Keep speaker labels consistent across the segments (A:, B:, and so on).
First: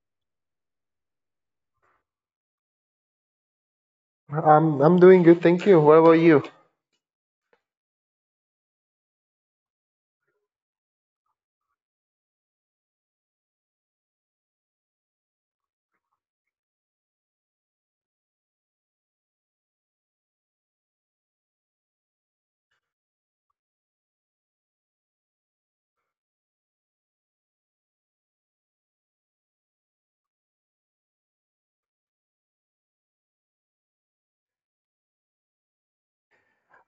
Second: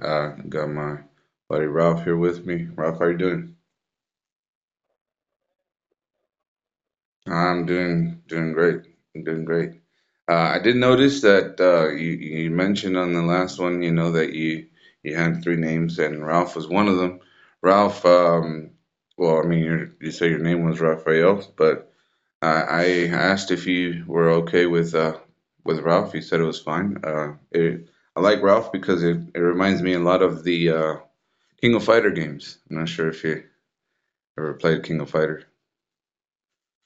A: Got my buddy Ralph here with me. Ralph, how are you doing?
B: I'm doing good, thank you. What about you?
A: I'm doing great. I'm doing great. I did notice that you mentioned on the last one, you know, that you had three names, and Ralph was one of them. Ralph, well, I mean, you say your name was Raphael, but I asked if you were okay with Ralph. He said it was fine. I like Ralph because it reminds me a lot of the King of Fighter games. I'm not sure if you ever played King of Fighter.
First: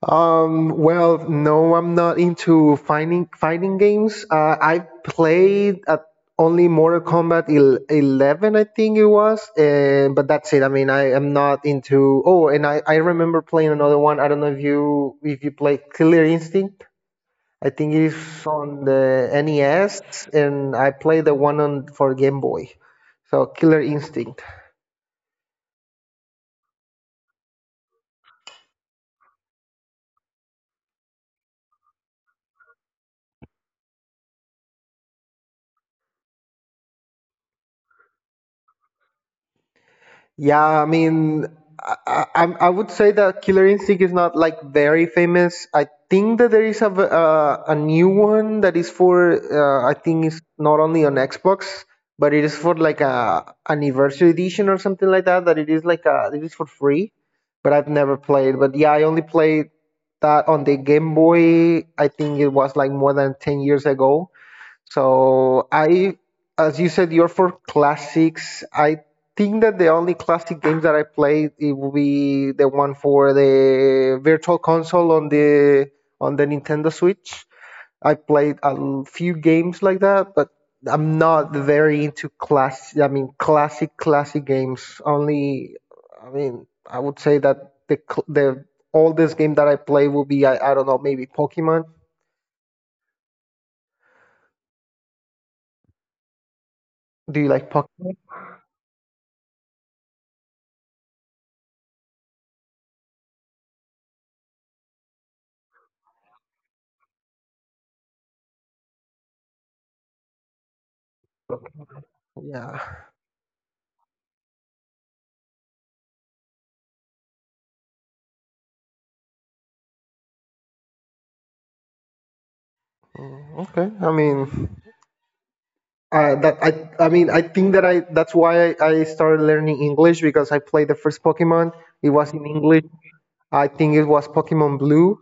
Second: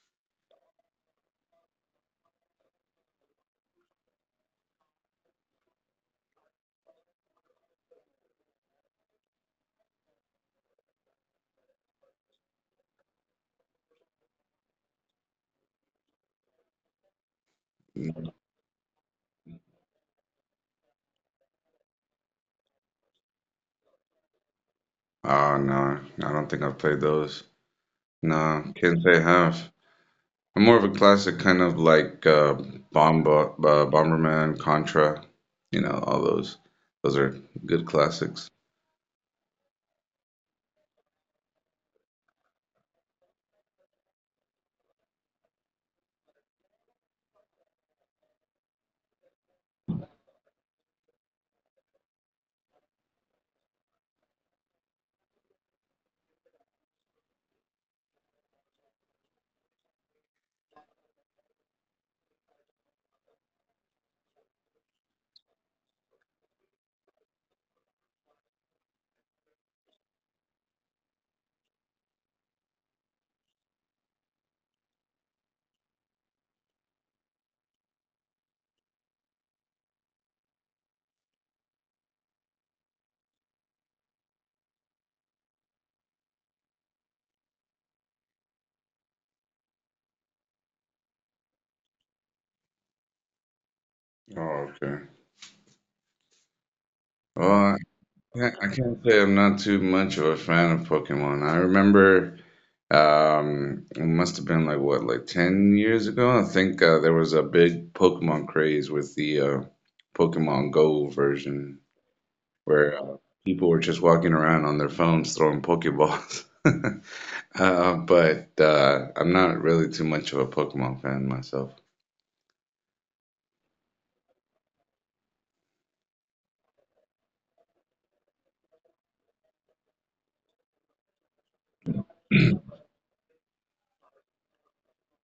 B: No, I'm not into fighting games. I played at only Mortal Kombat 11, I think it was, and but that's it. I mean, I am not into. Oh, and I remember playing another one. I don't know if you play Killer Instinct. I think
A: No.
B: it's on the NES, and I played the one on for Game Boy. So Killer Instinct.
A: Oh, no, I don't think I've played those. No, can't say I have. I'm more of a classic kind of like Bomberman, Contra, you know, all those. Those are good classics.
B: Yeah, I mean, I would say that Killer Instinct is not like very famous. I think that there is a a new one that is for I think it's not only on Xbox, but it is for like a anniversary edition or something like that. That it is like it is for free, but I've never played. But yeah, I only played that on the Game Boy. I think it was like more than 10 years ago so I, as you said, you're for classics. I think that the only classic games that I played it will be the one for the Virtual Console on the Nintendo Switch. I played a few games like that, but I'm not very into class. I mean, classic games. Only, I mean, I would say that the oldest game that I play will be I don't know maybe Pokemon.
A: Oh, okay.
B: Do you like
A: Well,
B: Pokemon?
A: I can't say I'm not too much of a fan of Pokemon. I remember it must have been like what, like 10 years ago? I think there was a big Pokemon craze with the Pokemon Go version where
B: Yeah.
A: people were just walking around on their phones throwing Pokeballs. But I'm not really too much of a Pokemon fan myself.
B: Okay. I mean, I that I mean I think that I that's why I started learning English because I played the first Pokemon. It was in English. I think it was Pokemon Blue.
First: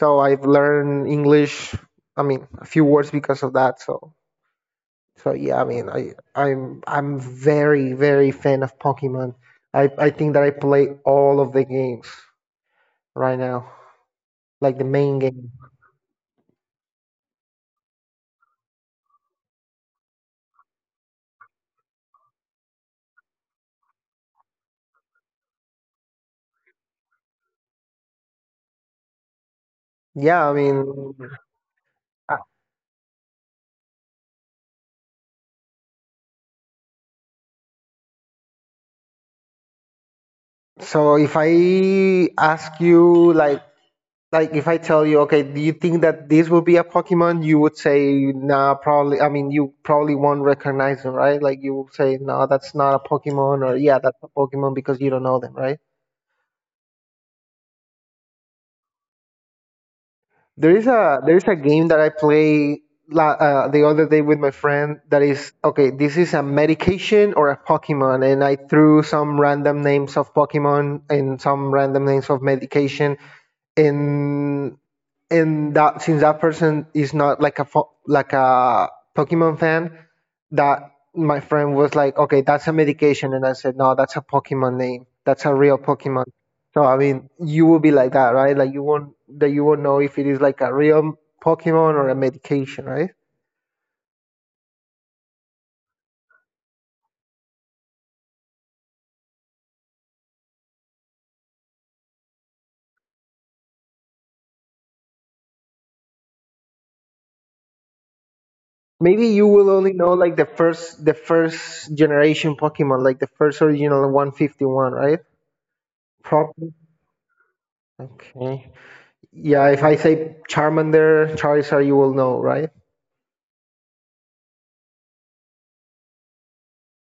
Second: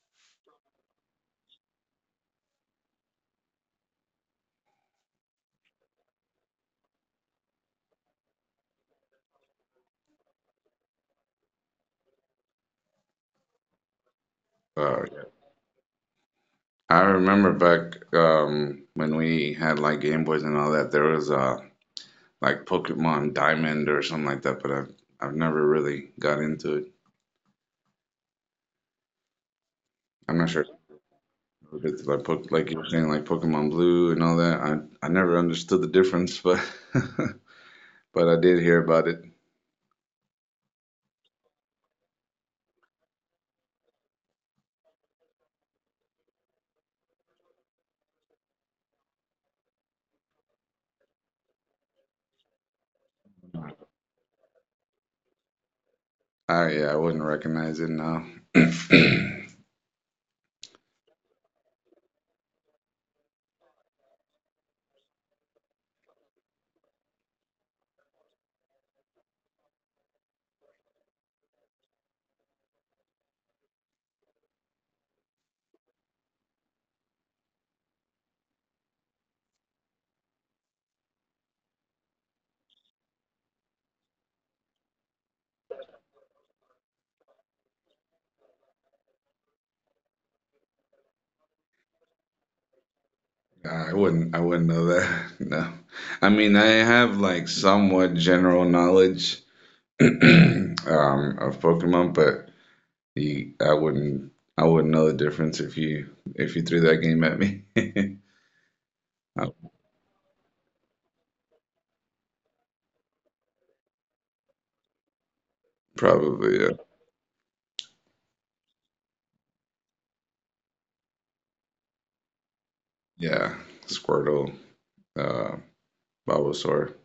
B: So I've learned English. I mean, a few words because of that. So so yeah. I mean, I'm very very fan of Pokemon. I think that I play all of the games right now, like the
A: Uh,
B: main game.
A: I remember back when we had like Game Boys and all that, there was like Pokemon Diamond or something like that, but I've never really got into it. I'm
B: Yeah.
A: not
B: I
A: sure if
B: mean,
A: like
B: uh,
A: Poke, like you were saying, like Pokemon Blue and all that. I never understood the difference, but but I did hear about it.
B: so if I ask you like if I tell you, okay, do you think that this will be a Pokemon? You would say, nah, probably. I mean, you probably won't recognize them, right? Like you will say, no, that's not a Pokemon, or yeah, that's a Pokemon because you don't know them, right?
A: I yeah, I wouldn't recognize it now.
B: There is a game that I play the other day with my friend that is okay. This is a medication or a Pokemon, and I threw some random names of Pokemon and some random names of medication, and and that since that person is not like like a Pokemon fan, that my friend was like, okay, that's a medication, and I said, no, that's a Pokemon name. That's a real Pokemon. So I mean, you will be like that, right? Like you won't know if it is like a real Pokemon or a medication, right?
A: I wouldn't know that. No. I mean, I have like somewhat general knowledge um of Pokemon, but you, I wouldn't know the difference if you threw that game at me.
B: Maybe you
A: I
B: will only know like the first generation Pokemon, like the first original 151, right?
A: Probably, yeah.
B: Probably. Okay. Yeah, if I say Charmander, Charizard, you will know, right?
A: Yeah. Squirtle, uh, Bulbasaur.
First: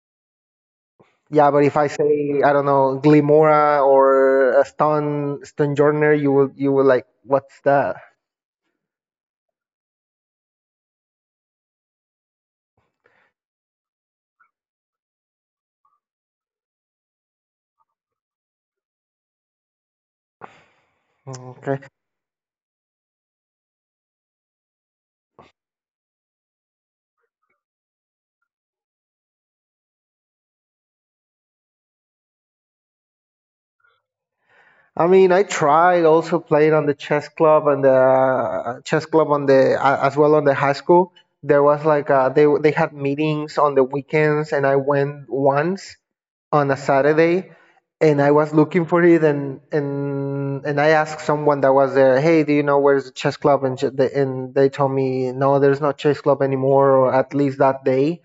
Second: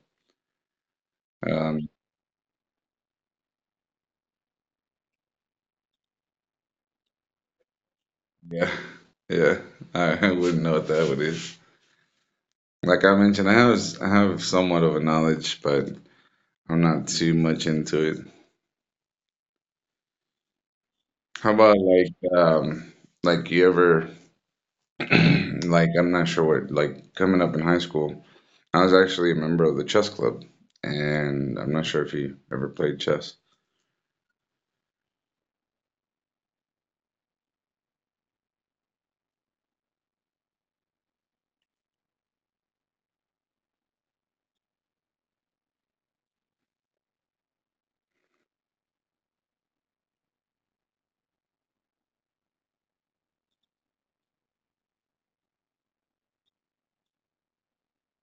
B: Yeah, but if I
A: Um,
B: say I don't know Glimora or a Stonejourner, you will like what's that?
A: yeah, yeah. I wouldn't know what that would is. Like I mentioned, I have s- I have somewhat of a knowledge, but I'm not too much into it. How about
B: Okay.
A: like you ever like I'm not sure what like coming up in high school, I was actually a member of the chess club, and I'm not sure if you ever played chess.
B: I mean, I tried also played on the chess club and the chess club on the as well on the high school. There was like they had meetings on the weekends, and I went once on a Saturday, and I was looking for it, and I asked someone that was there, "Hey, do you know where's the chess club?" And and they told me, "No, there's no chess club anymore, or at least that day."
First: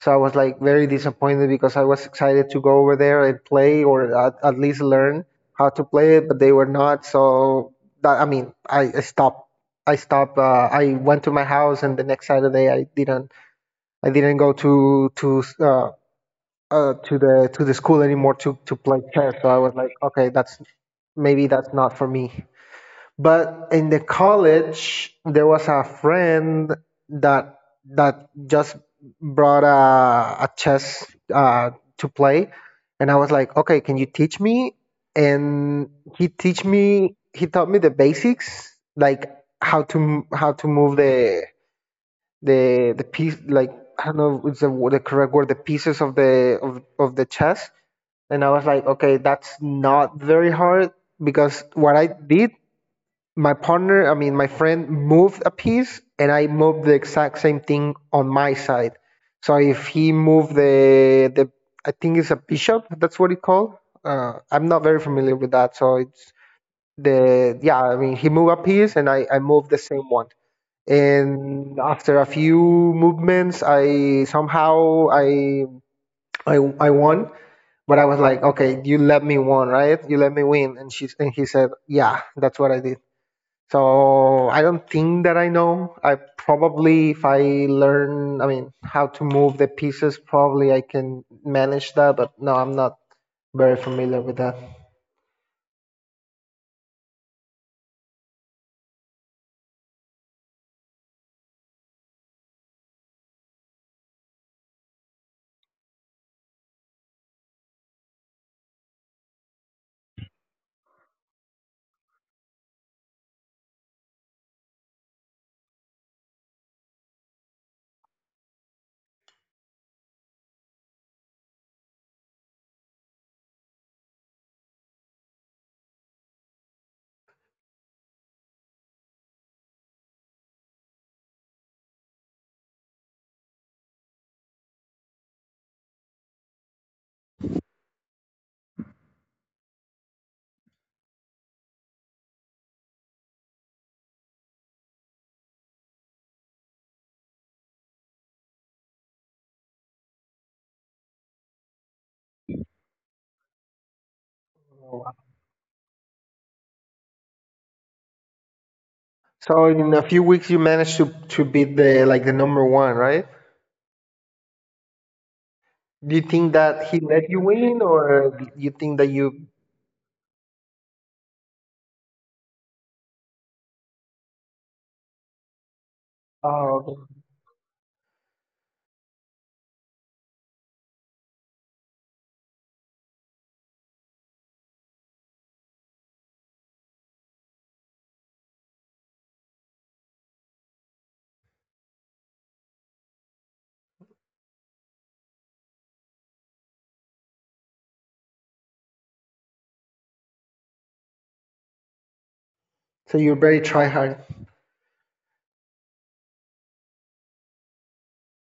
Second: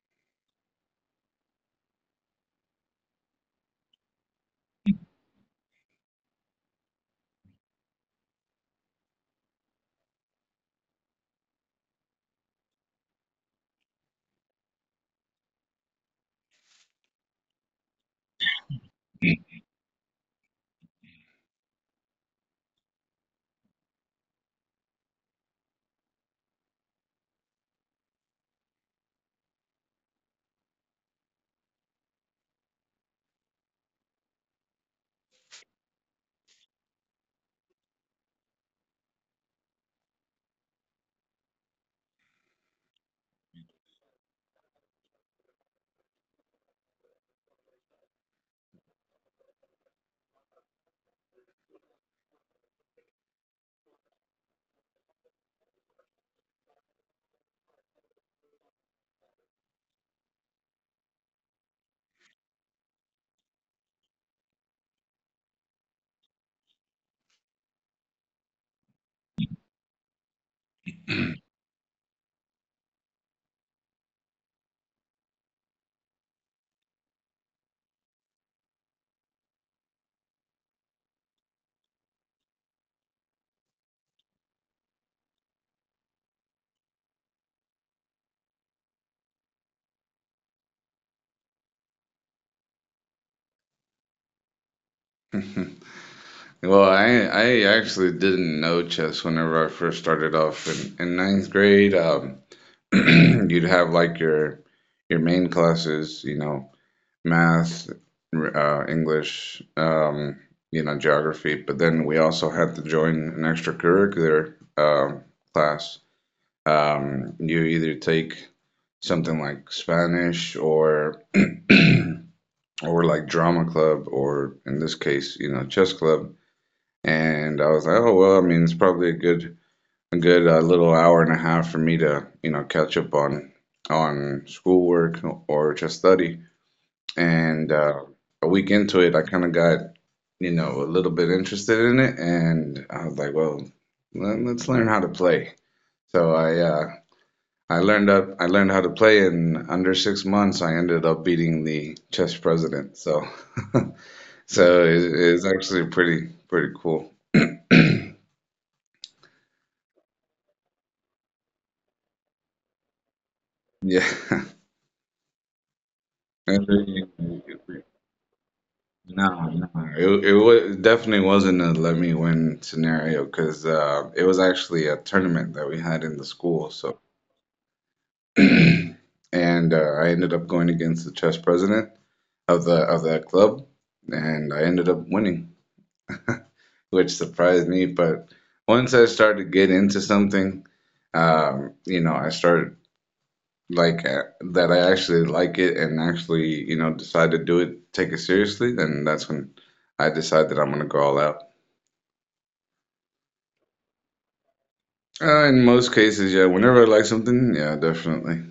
B: So I was like very disappointed because I was excited to go over there and play, or at least learn how to play it, but they were not. So that I mean, I stopped. I stopped. I went to my house, and the next Saturday I didn't. I didn't go to the school anymore to play chess. So I was like, okay, that's maybe that's not for me. But in the college, there was a friend that that just brought a chess uh, to play, and I was like, okay, can you teach me? And he taught me the basics, like how to how to move the piece like I don't know if it's the correct word the pieces of the of the chess and I was like okay that's not very hard because what I did my partner I mean my friend moved a piece and I moved the exact same thing on my side so if he moved the I think it's a bishop that's what it called. I'm not very familiar with that so it's the yeah I mean he moved a piece and I moved the same one and after a few movements I somehow i, I won but I was like okay you let me win right you let me win and she and he said yeah that's what I did so I don't think that I know I probably if I learn I mean how to move the pieces probably I can manage that but no I'm not very familiar with that.
A: Well, I actually didn't know chess whenever I first started off in ninth grade. You'd have like your main classes, you know, math, English, you know, geography. But then we also had to join an extracurricular class. You either take something like Spanish or or like drama club or in this case, you know, chess club, and I was like, oh well, I mean, it's probably a good little hour and a half for me to you know catch up on schoolwork or just study. And a week into it, I kind of got you know a little bit interested in it, and I was like, well, let's learn how to play. So I learned how to play in under 6 months. I ended up beating the chess president. So so it's actually pretty pretty cool.
B: So in a few weeks you managed to beat the like the number one right.
A: Yeah.
B: Do you think that he
A: No,
B: let you win, or do you think that you?
A: no, it was definitely wasn't a let me win scenario because it was actually a tournament that we had in the school.
B: Oh,
A: So,
B: okay.
A: and uh, I ended up going against the chess president of the of that club, and I ended up winning, which surprised me. But once I started to get into something, you know, I started like that I actually like it and actually, you know, decide to do it, take it seriously, then that's when I decide that I'm gonna go all out.
B: So you're very try hard.
A: In most cases, yeah, whenever I like something, yeah, definitely.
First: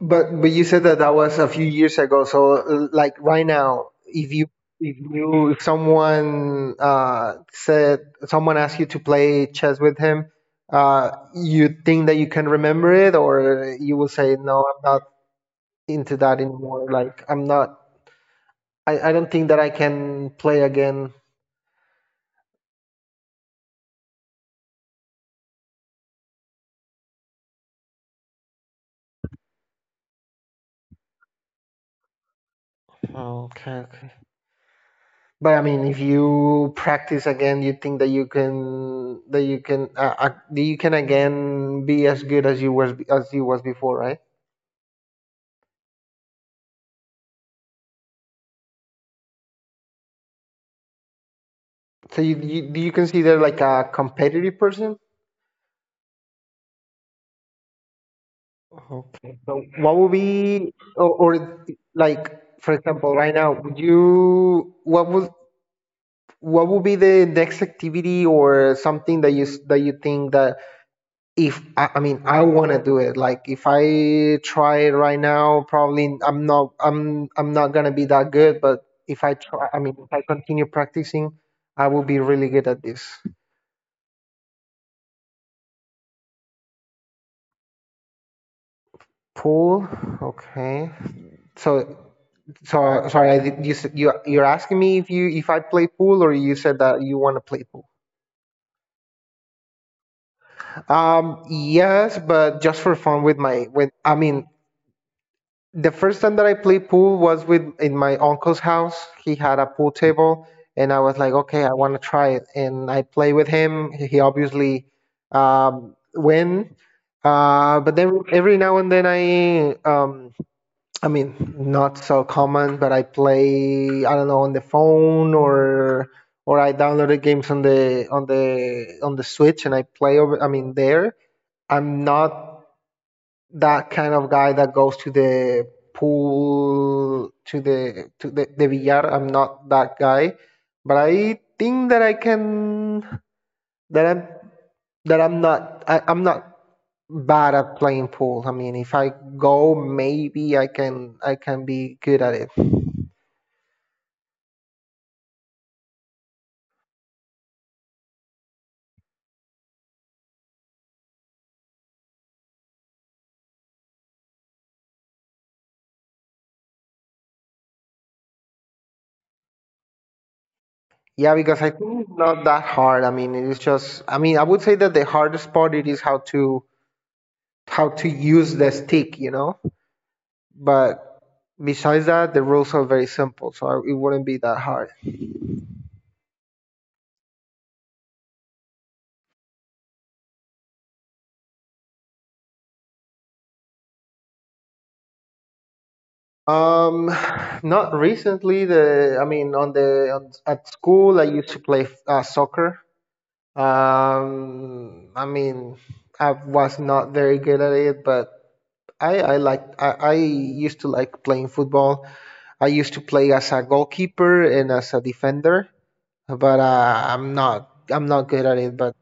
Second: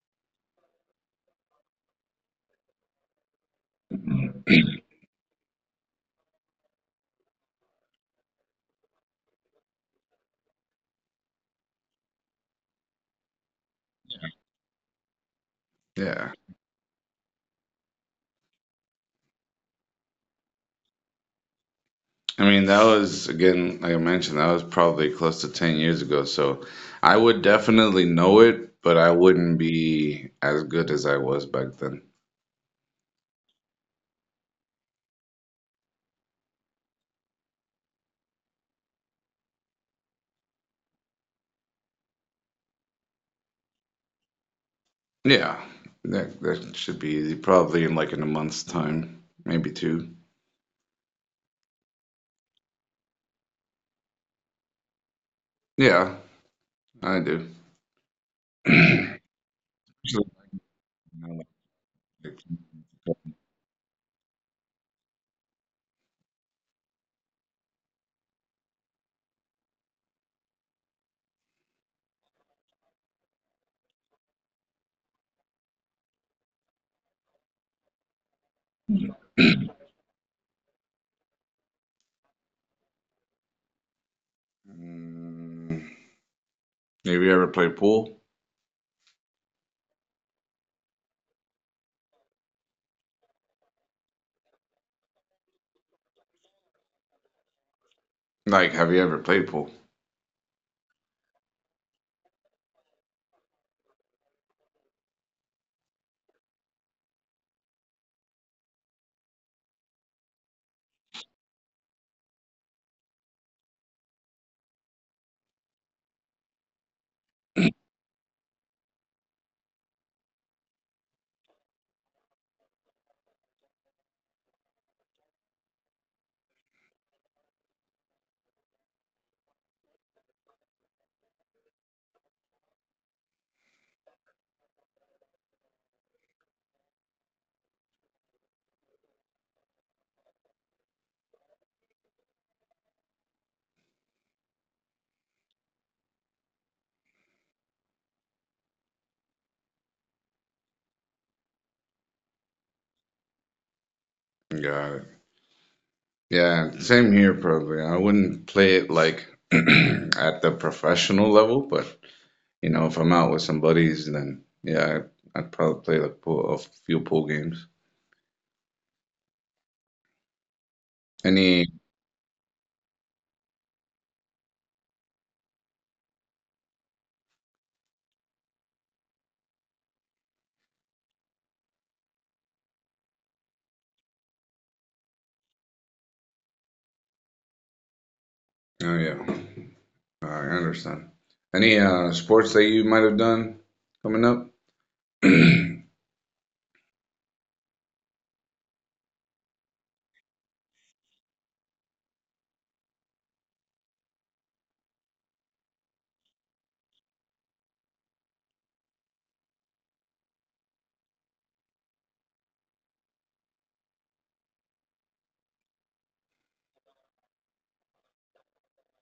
B: But you said that that was a few years ago. So like right now, if someone said someone asked you to play chess with him, you think that you can remember it, or you will say no, I'm not into
A: Yeah.
B: that anymore. Like I'm not. I don't think that I can play again.
A: I mean, that was, again, like I mentioned, that was probably close to 10 years ago, so I would definitely know it, but I wouldn't be as good as I was back then.
B: Okay. But I mean, if you practice again, you think that you can that you can again be as good as you was before, right?
A: Yeah, that that should be easy. Probably in like in a month's time, maybe two.
B: So you do you consider like a competitive person?
A: Yeah, I do.
B: Okay. So what would
A: Actually,
B: be or like for example, right now, would you what would be the next activity or something that that you think that if I, I mean I want to do it like if I try it right now probably I'm not gonna be that good but if I try I mean if I continue practicing I will be really good at this.
A: Mm, have you ever played pool?
B: Pool. Okay. So sorry I, did- you s- you you're asking me if I play pool or you said that you want to play pool.
A: Like, have you ever played pool?
B: Um, yes, but just for fun with my with I mean the first time that I played pool was with in my uncle's house. He had a pool table, and I was like, okay, I want to try it. And I played with him. He obviously win. But then every now and then I mean, not so common, but I play, I don't know, on the phone or I downloaded games on the Switch and I play over, I mean, there. I'm not that kind of guy that goes to the pool to the billar. I'm not that guy but I think that I can that I'm that I'm not I'm not bad at playing pool. I mean if I go maybe I can be good at it.
A: Got it. Yeah, same here probably. I wouldn't play it like at the professional level, but you know, if I'm out with some buddies, then yeah, I'd probably play like pool, a few pool games.
B: Yeah because
A: Any,
B: I think it's not that hard I mean it is just I mean I would say that the hardest part it is how to use the stick you know. But besides that, the rules are very simple, so it wouldn't be that hard.
A: oh yeah, I understand. Any sports that you might have done coming up?
B: Um, not recently. The I mean, on at school, I used to play soccer. I mean, I was not very good at it, but I used to like playing football. I used to play as a goalkeeper and as a defender, but I'm not good at it.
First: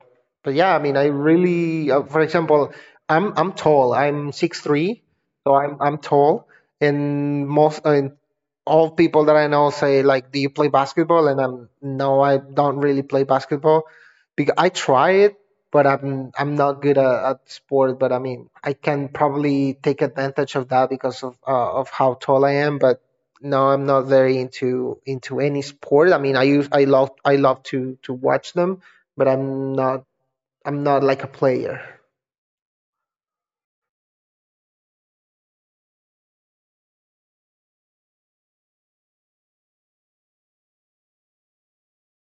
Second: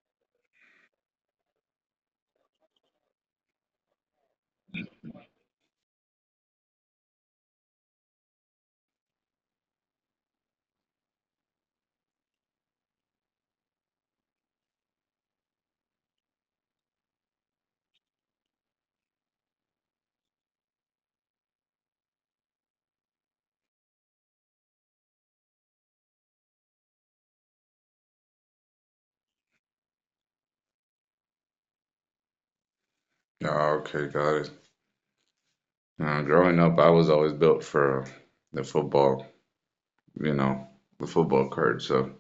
B: But yeah, I mean, I really, for example, I'm tall. I'm 6'3", so I'm tall. And most I mean, all people that I know say like, "Do you play basketball?" And I'm no, I don't really play basketball because I try it, but I'm not good at sport. But I mean, I can probably take advantage of that because of how tall I am, but. No, I'm not very into any sport. I mean, I love to watch them, but I'm not like a player.
A: Oh, okay, got it. Growing up, I was always built for the football. You know, the football card. So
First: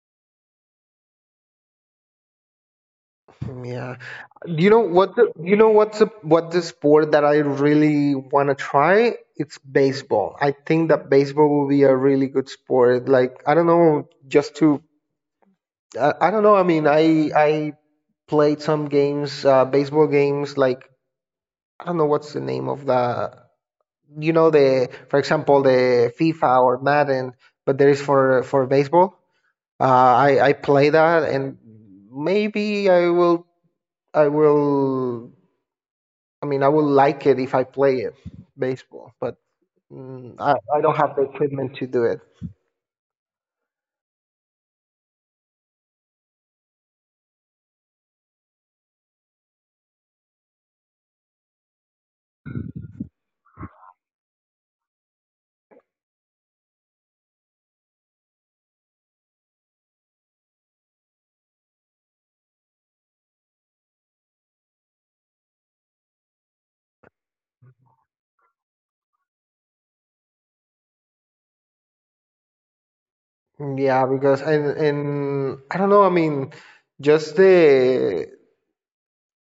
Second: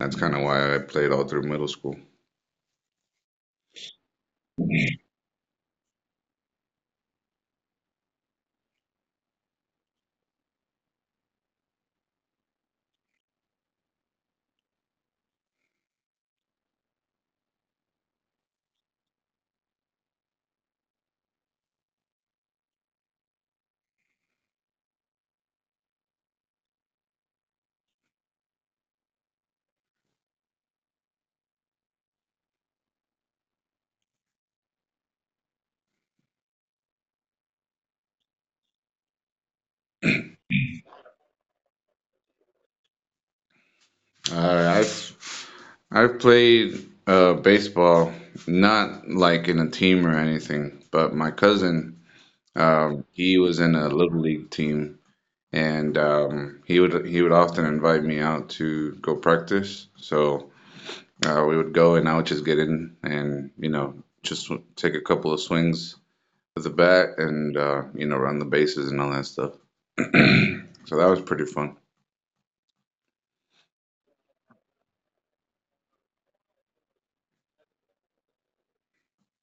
A: that's kind of why I played all through middle school.
B: Yeah. you know what the you know what's the what the sport that I really want to try? It's baseball. I think that baseball will be a really good sport. Like, I don't know, just to I don't know. I mean, I played some games, baseball games. Like, I don't know what's the name of the the for example the FIFA or Madden, but there is for baseball. I play that, and maybe I will I will I will like it if I play it baseball, but I don't have the equipment to do it.
A: Uh, I've I've played baseball, not like in a team or anything, but my cousin, he was in a little league team, and he would often invite me out to go practice. So we would go, and I would just get in, and you know, just take a couple of swings with the bat, and you know, run the bases and all that stuff. So that was pretty fun.
B: Yeah, because and I don't know. I mean, just the,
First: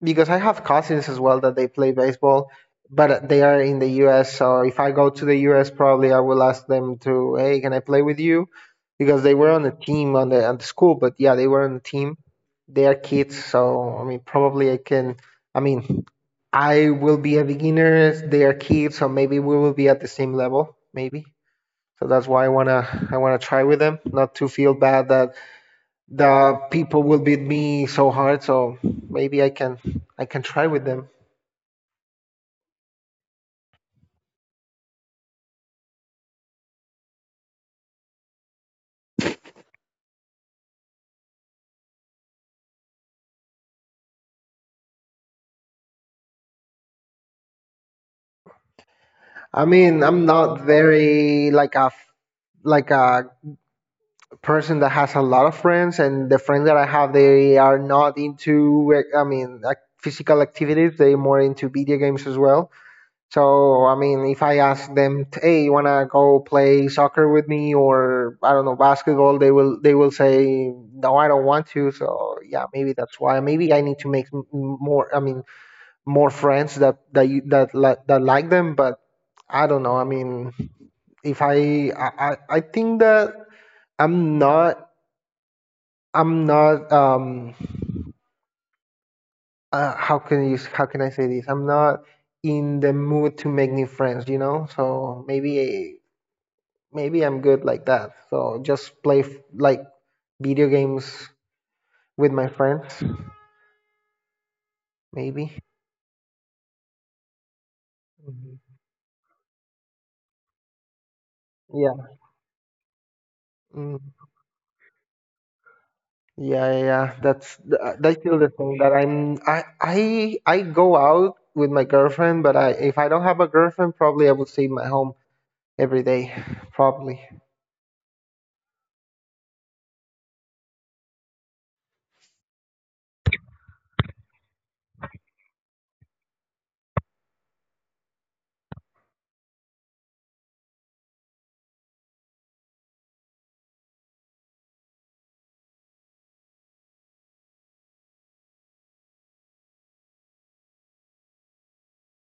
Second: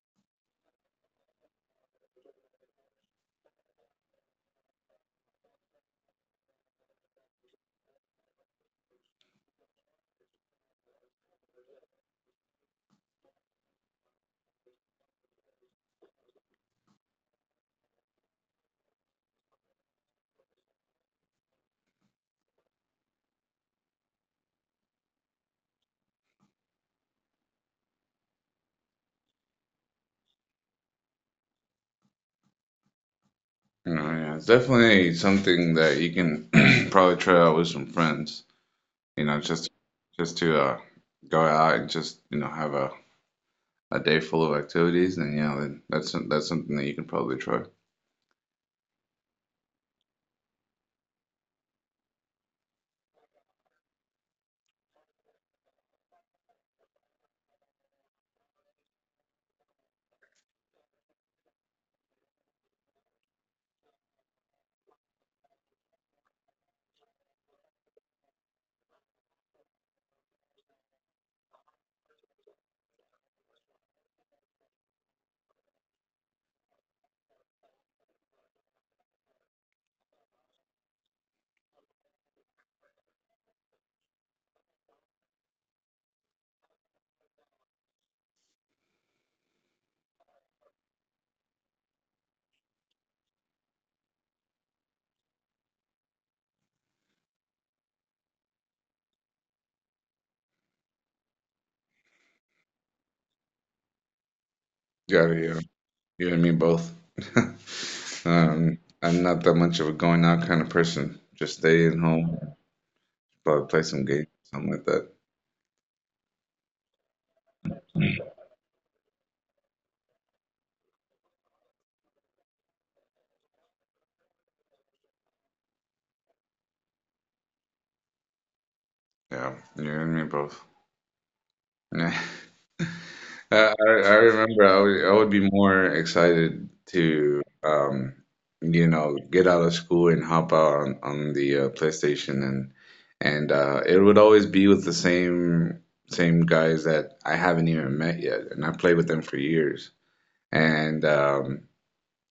B: because I have cousins as well that they play baseball, but they are in the US. So if I go to the US, probably I will ask them to, hey, can I play with you? Because they were on the team, on the school, but yeah, they were on the team. They are kids, so I mean, probably I can. I mean, I will be a beginner. They are kids, so maybe we will be at the same level, maybe. So that's why I wanna try with them, not to feel bad that the people will beat me so hard, so maybe I can I can try with them.
A: You know, yeah, it's definitely something that you can probably try out with some friends. You know, just to go out and just you know have a day full of activities, and yeah, then that's that's something that you can probably try.
B: I mean, I'm not very like a like a person that has a lot of friends, and the friends that I have, they are not into, like, I mean, like physical activities. They're more into video games as well. So I mean, if I ask them, hey, you want to go play soccer with me or I don't know, basketball, they will say no, I don't want to. So yeah, maybe that's why maybe I need to make m- more more friends that that you, that li- that like them, but I don't know, I mean, if I think that I'm not i'm not um how can you, how can I say this, I'm not in the mood to make new friends, you know? So maybe I'm good like that, so just like video games with my friends
A: Yeah,
B: maybe.
A: yeah, you and me both.
B: Mhm.
A: I'm not that much of a going out kind of person. Just stay in
B: Yeah.
A: home, probably play some
B: Mm.
A: games, something like that.
B: Yeah, yeah, yeah. I feel the same that I'm I go out with my girlfriend, but I if I don't have a girlfriend, probably I would stay in my home every day, probably.
A: Yeah, you and me both. I remember I would be more excited to you know get out of school and hop out on the PlayStation and it would always be with the same same guys that I haven't even met yet, and I played with them for years and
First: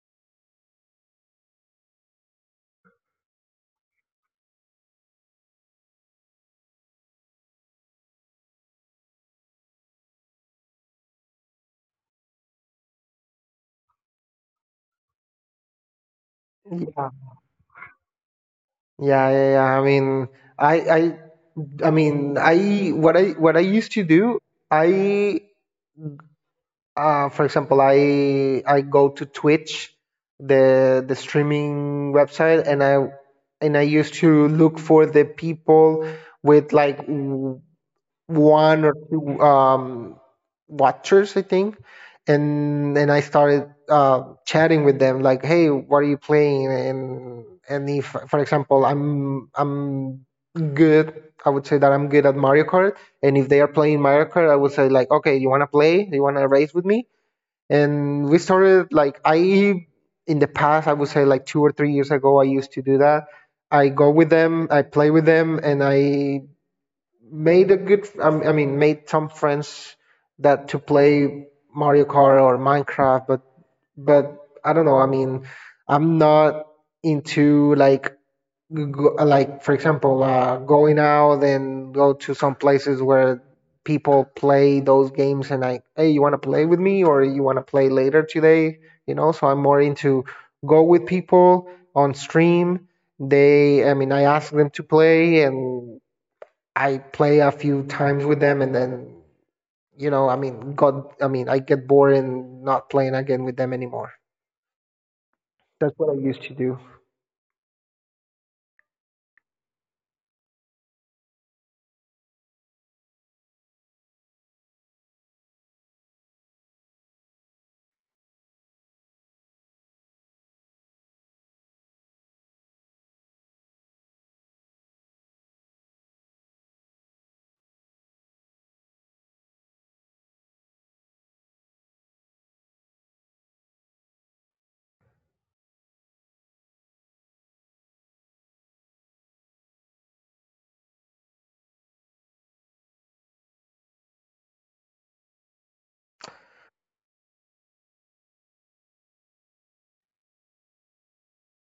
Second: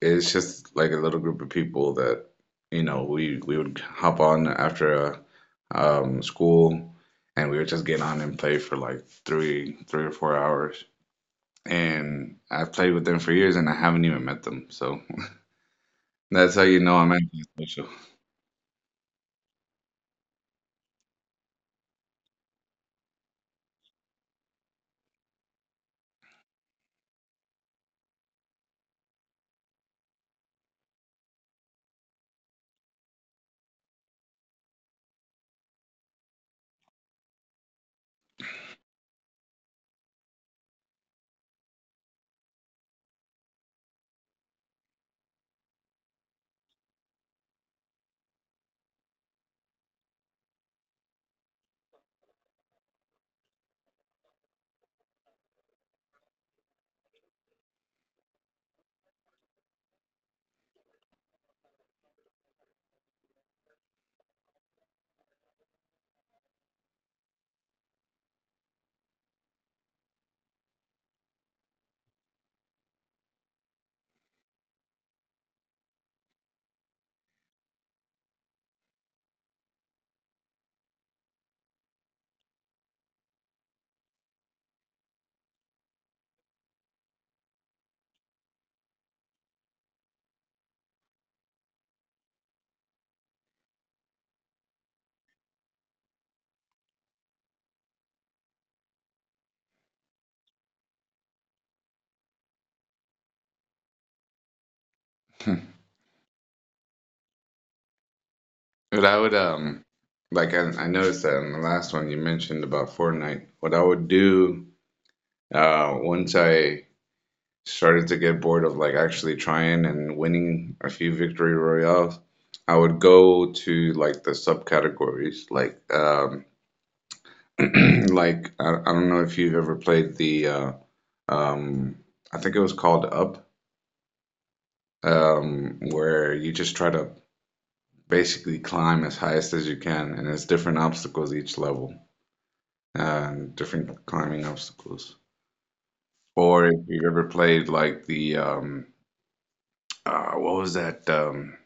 A: it's just like a little group of people that you know we would hop on after school and we would just get on and play for like three 3 or 4 hours, and I've played with them for years, and I haven't even met them. So that's how you know
B: Yeah.
A: I'm antisocial.
B: Yeah, yeah, yeah. I mean, I I I mean, I what I what I used to do, I for example, I go to Twitch, the streaming website, and I used to look for the people with like one or two watchers, I think. And I started chatting with them like, "Hey, what are you playing?" And if, for example, I'm good, I would say that I'm good at Mario Kart, and if they are playing Mario Kart, I would say like, "Okay, you want to play? You want to race with me?" And we started like I in the past, I would say like 2 or 3 years ago, I used to do that. I go with them, I play with them, and I made a good, I mean, made some friends that to play Mario Kart or Minecraft, but but I don't know, I mean, I'm not into like go, like for example, going out and go to some places where people play those games and like, hey, you want to play with me or you want to play later today, you know? So I'm more into go with people on stream. They, I mean, I ask them to play, and I play a few times with them, and then I mean, God, I mean, I get bored and not playing again with them anymore. That's what I used to do.
A: But I would like I noticed that in the last one you mentioned about Fortnite. What I would do once I started to get bored of like actually trying and winning a few victory royales, I would go to like the subcategories, like like I don't know if you've ever played the um, I think it was called Up, where you just try to basically climb as highest as you can, and it's different obstacles each level, uh, and different climbing obstacles. Or if you've ever played like the what was that?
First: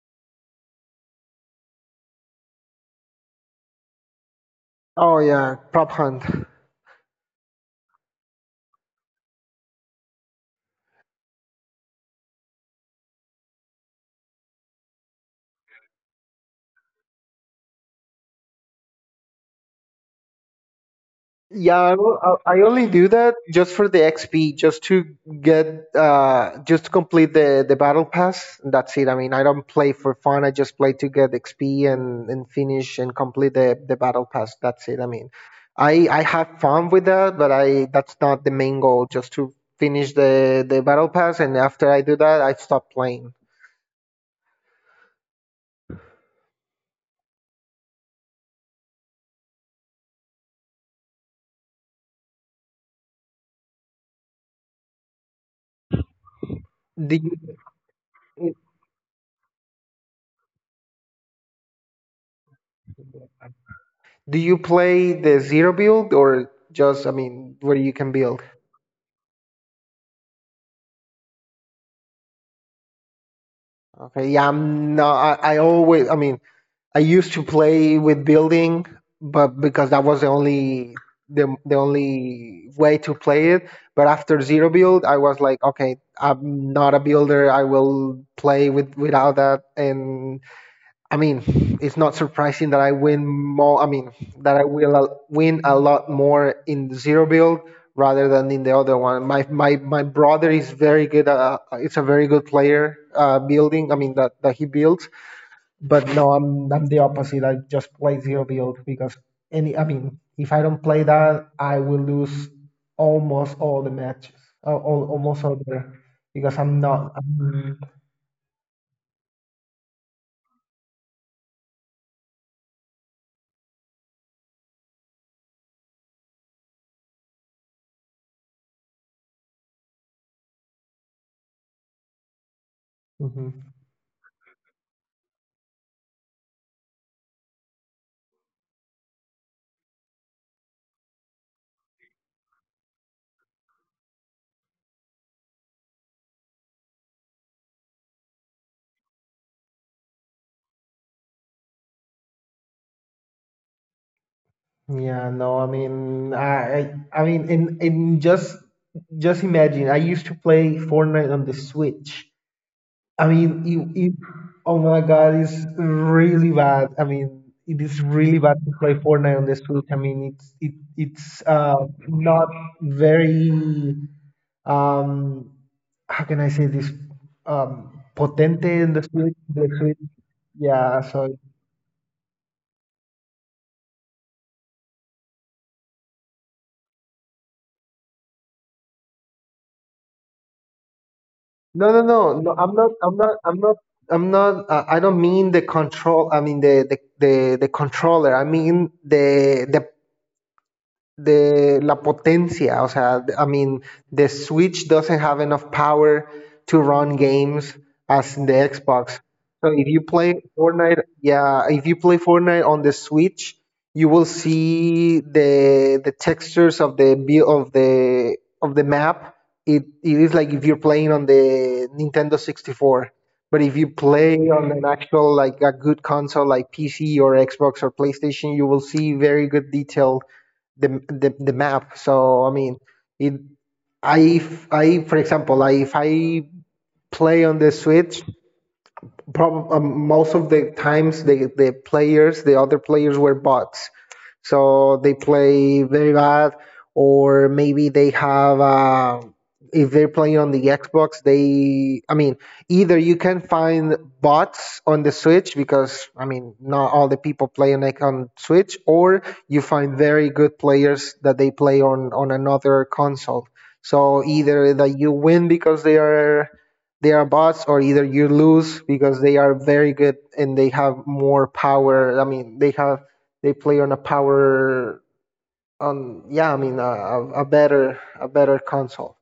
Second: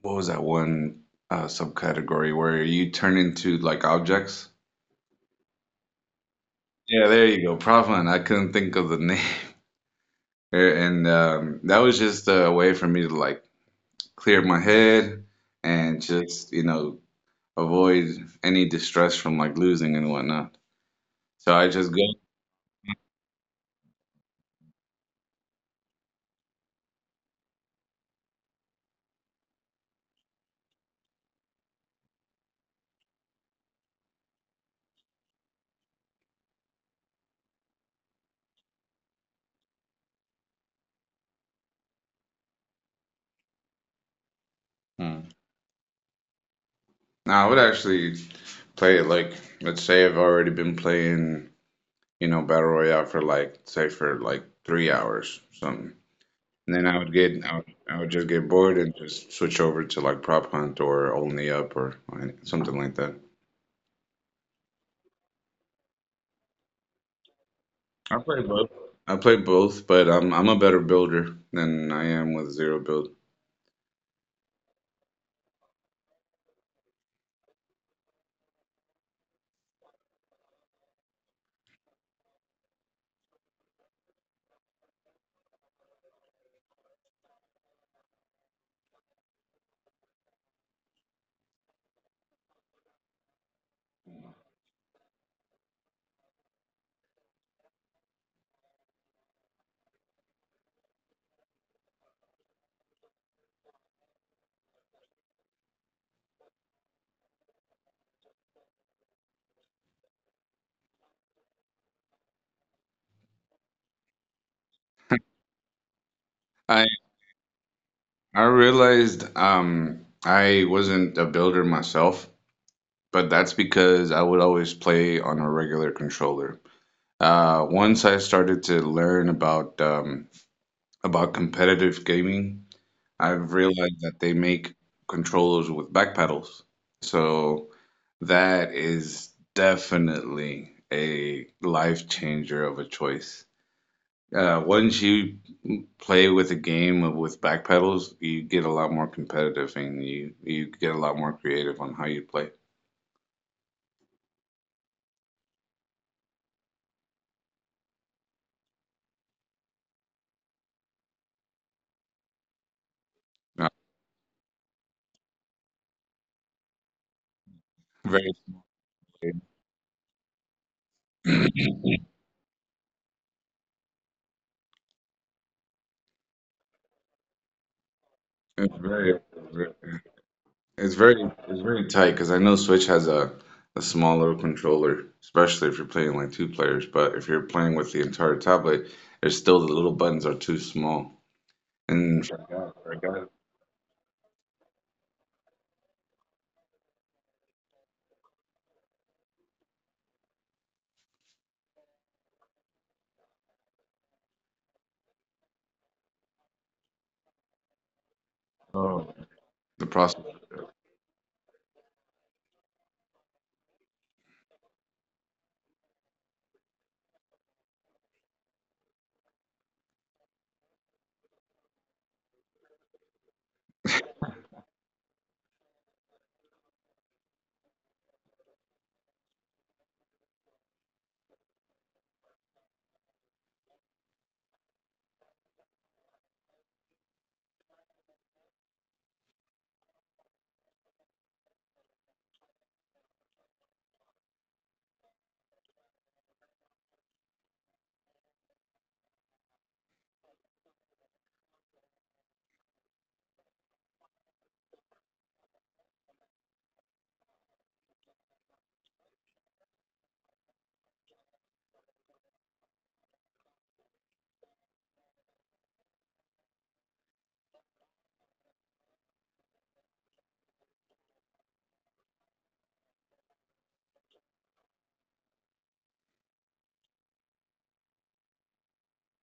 A: What was that one subcategory where you turn into like objects?
B: Oh yeah, prop hunt.
A: Yeah, there you go. Prop hunt. I couldn't think of the name, and that was just a way for me to like clear my head and just you know avoid any distress from like losing and whatnot. So I
B: Yeah,
A: just
B: I,
A: go.
B: will- I only do that just for the XP, just to get, just to complete the battle pass. And That's it. I mean, I don't play for fun. I just play to get XP and finish and complete the battle pass. That's it. I mean, I have fun with that, but I that's not the main goal. Just to finish the battle pass, and after I do that, I stop playing.
A: Now, I would actually play it like, let's say I've already been playing, you know, Battle Royale for like, say for like 3 hours, something. And then I would
B: Do
A: get,
B: you
A: I would just get bored and just switch over to like Prop Hunt or Only Up or like, something like that.
B: do you play the zero build or just, I mean, where you can
A: I
B: build?
A: play both. I play both, but I'm a better builder than I am with zero build.
B: Okay, yeah, I'm not, I always, I mean, I used to play with building, but because that was the only the only way to play it. But after zero build, I was like, okay, I'm not a builder. I will play with without that. And I mean, it's not surprising that I win more. I mean, that win a lot more in zero build rather than in the other one. My brother is very good. It's a very good player, building. I mean, that he builds, but no, I'm the opposite. I just play zero build because any I mean, if I don't play that, I will lose almost all the matches, almost all the, because
A: I
B: I'm not, I'm,
A: I realized I wasn't a builder myself, but that's because I would always play on a regular controller. Once I started to learn about competitive gaming, I've
B: hmm.
A: realized that they make controllers with back pedals. So that is definitely a life changer of a choice. Once you play with a with back pedals, you get a lot more competitive and you get a lot more creative on how you play.
B: Yeah, no, I mean, I mean, in just imagine, I used to play Fortnite on the Switch. I mean,
A: Uh,
B: it, it, oh my God, it's really bad. I mean, it is
A: very,
B: really bad to play Fortnite on the Switch. I mean, it it's, not very, um how can I say this, potente
A: it's
B: in the
A: very.
B: Switch. The Switch,
A: It's
B: yeah.
A: very
B: So
A: tight because I know Switch has a small little controller, especially if you're playing like two players. But if you're playing with the entire tablet, there's still the little buttons are too small.
B: no, no,
A: And
B: no, no.
A: for a guy,
B: I'm not. I don't mean the control. I mean the controller. I mean the la potencia, o sea, I mean, the Switch doesn't have enough power to run games as the Xbox. So
A: the
B: if you
A: process.
B: play Fortnite, yeah, if you play Fortnite on the Switch, you will see the textures of the view of the map. It is like if you're playing on the Nintendo 64. But if you play on an actual, like, a good console like PC or Xbox or PlayStation, you will see very good detail, the map. So I mean, it I if, I for example, if I play on the Switch, Prob most of the times the players, the other players were bots, so they play very bad, or maybe they have. If they're playing on the Xbox, they, I mean, either you can find bots on the Switch because, I mean, not all the people play on, like, on Switch, or you find very good players that they play on another console. So either that you win because they are bots, or either you lose because they are very good and they have more power. I mean, they have, they play on a power on yeah, I mean, a better, console,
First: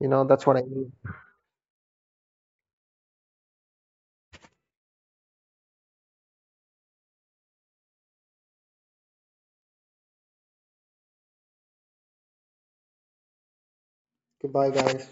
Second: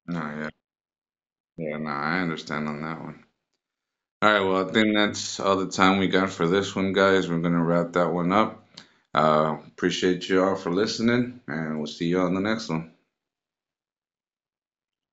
B: you
A: No,
B: know? That's
A: yeah,
B: what I mean.
A: yeah, no, I understand on that one. All right, well, I think that's all the time we got for this one, guys. We're gonna wrap that one up. Appreciate you all for listening, and we'll see you on the next one.
B: Goodbye, guys.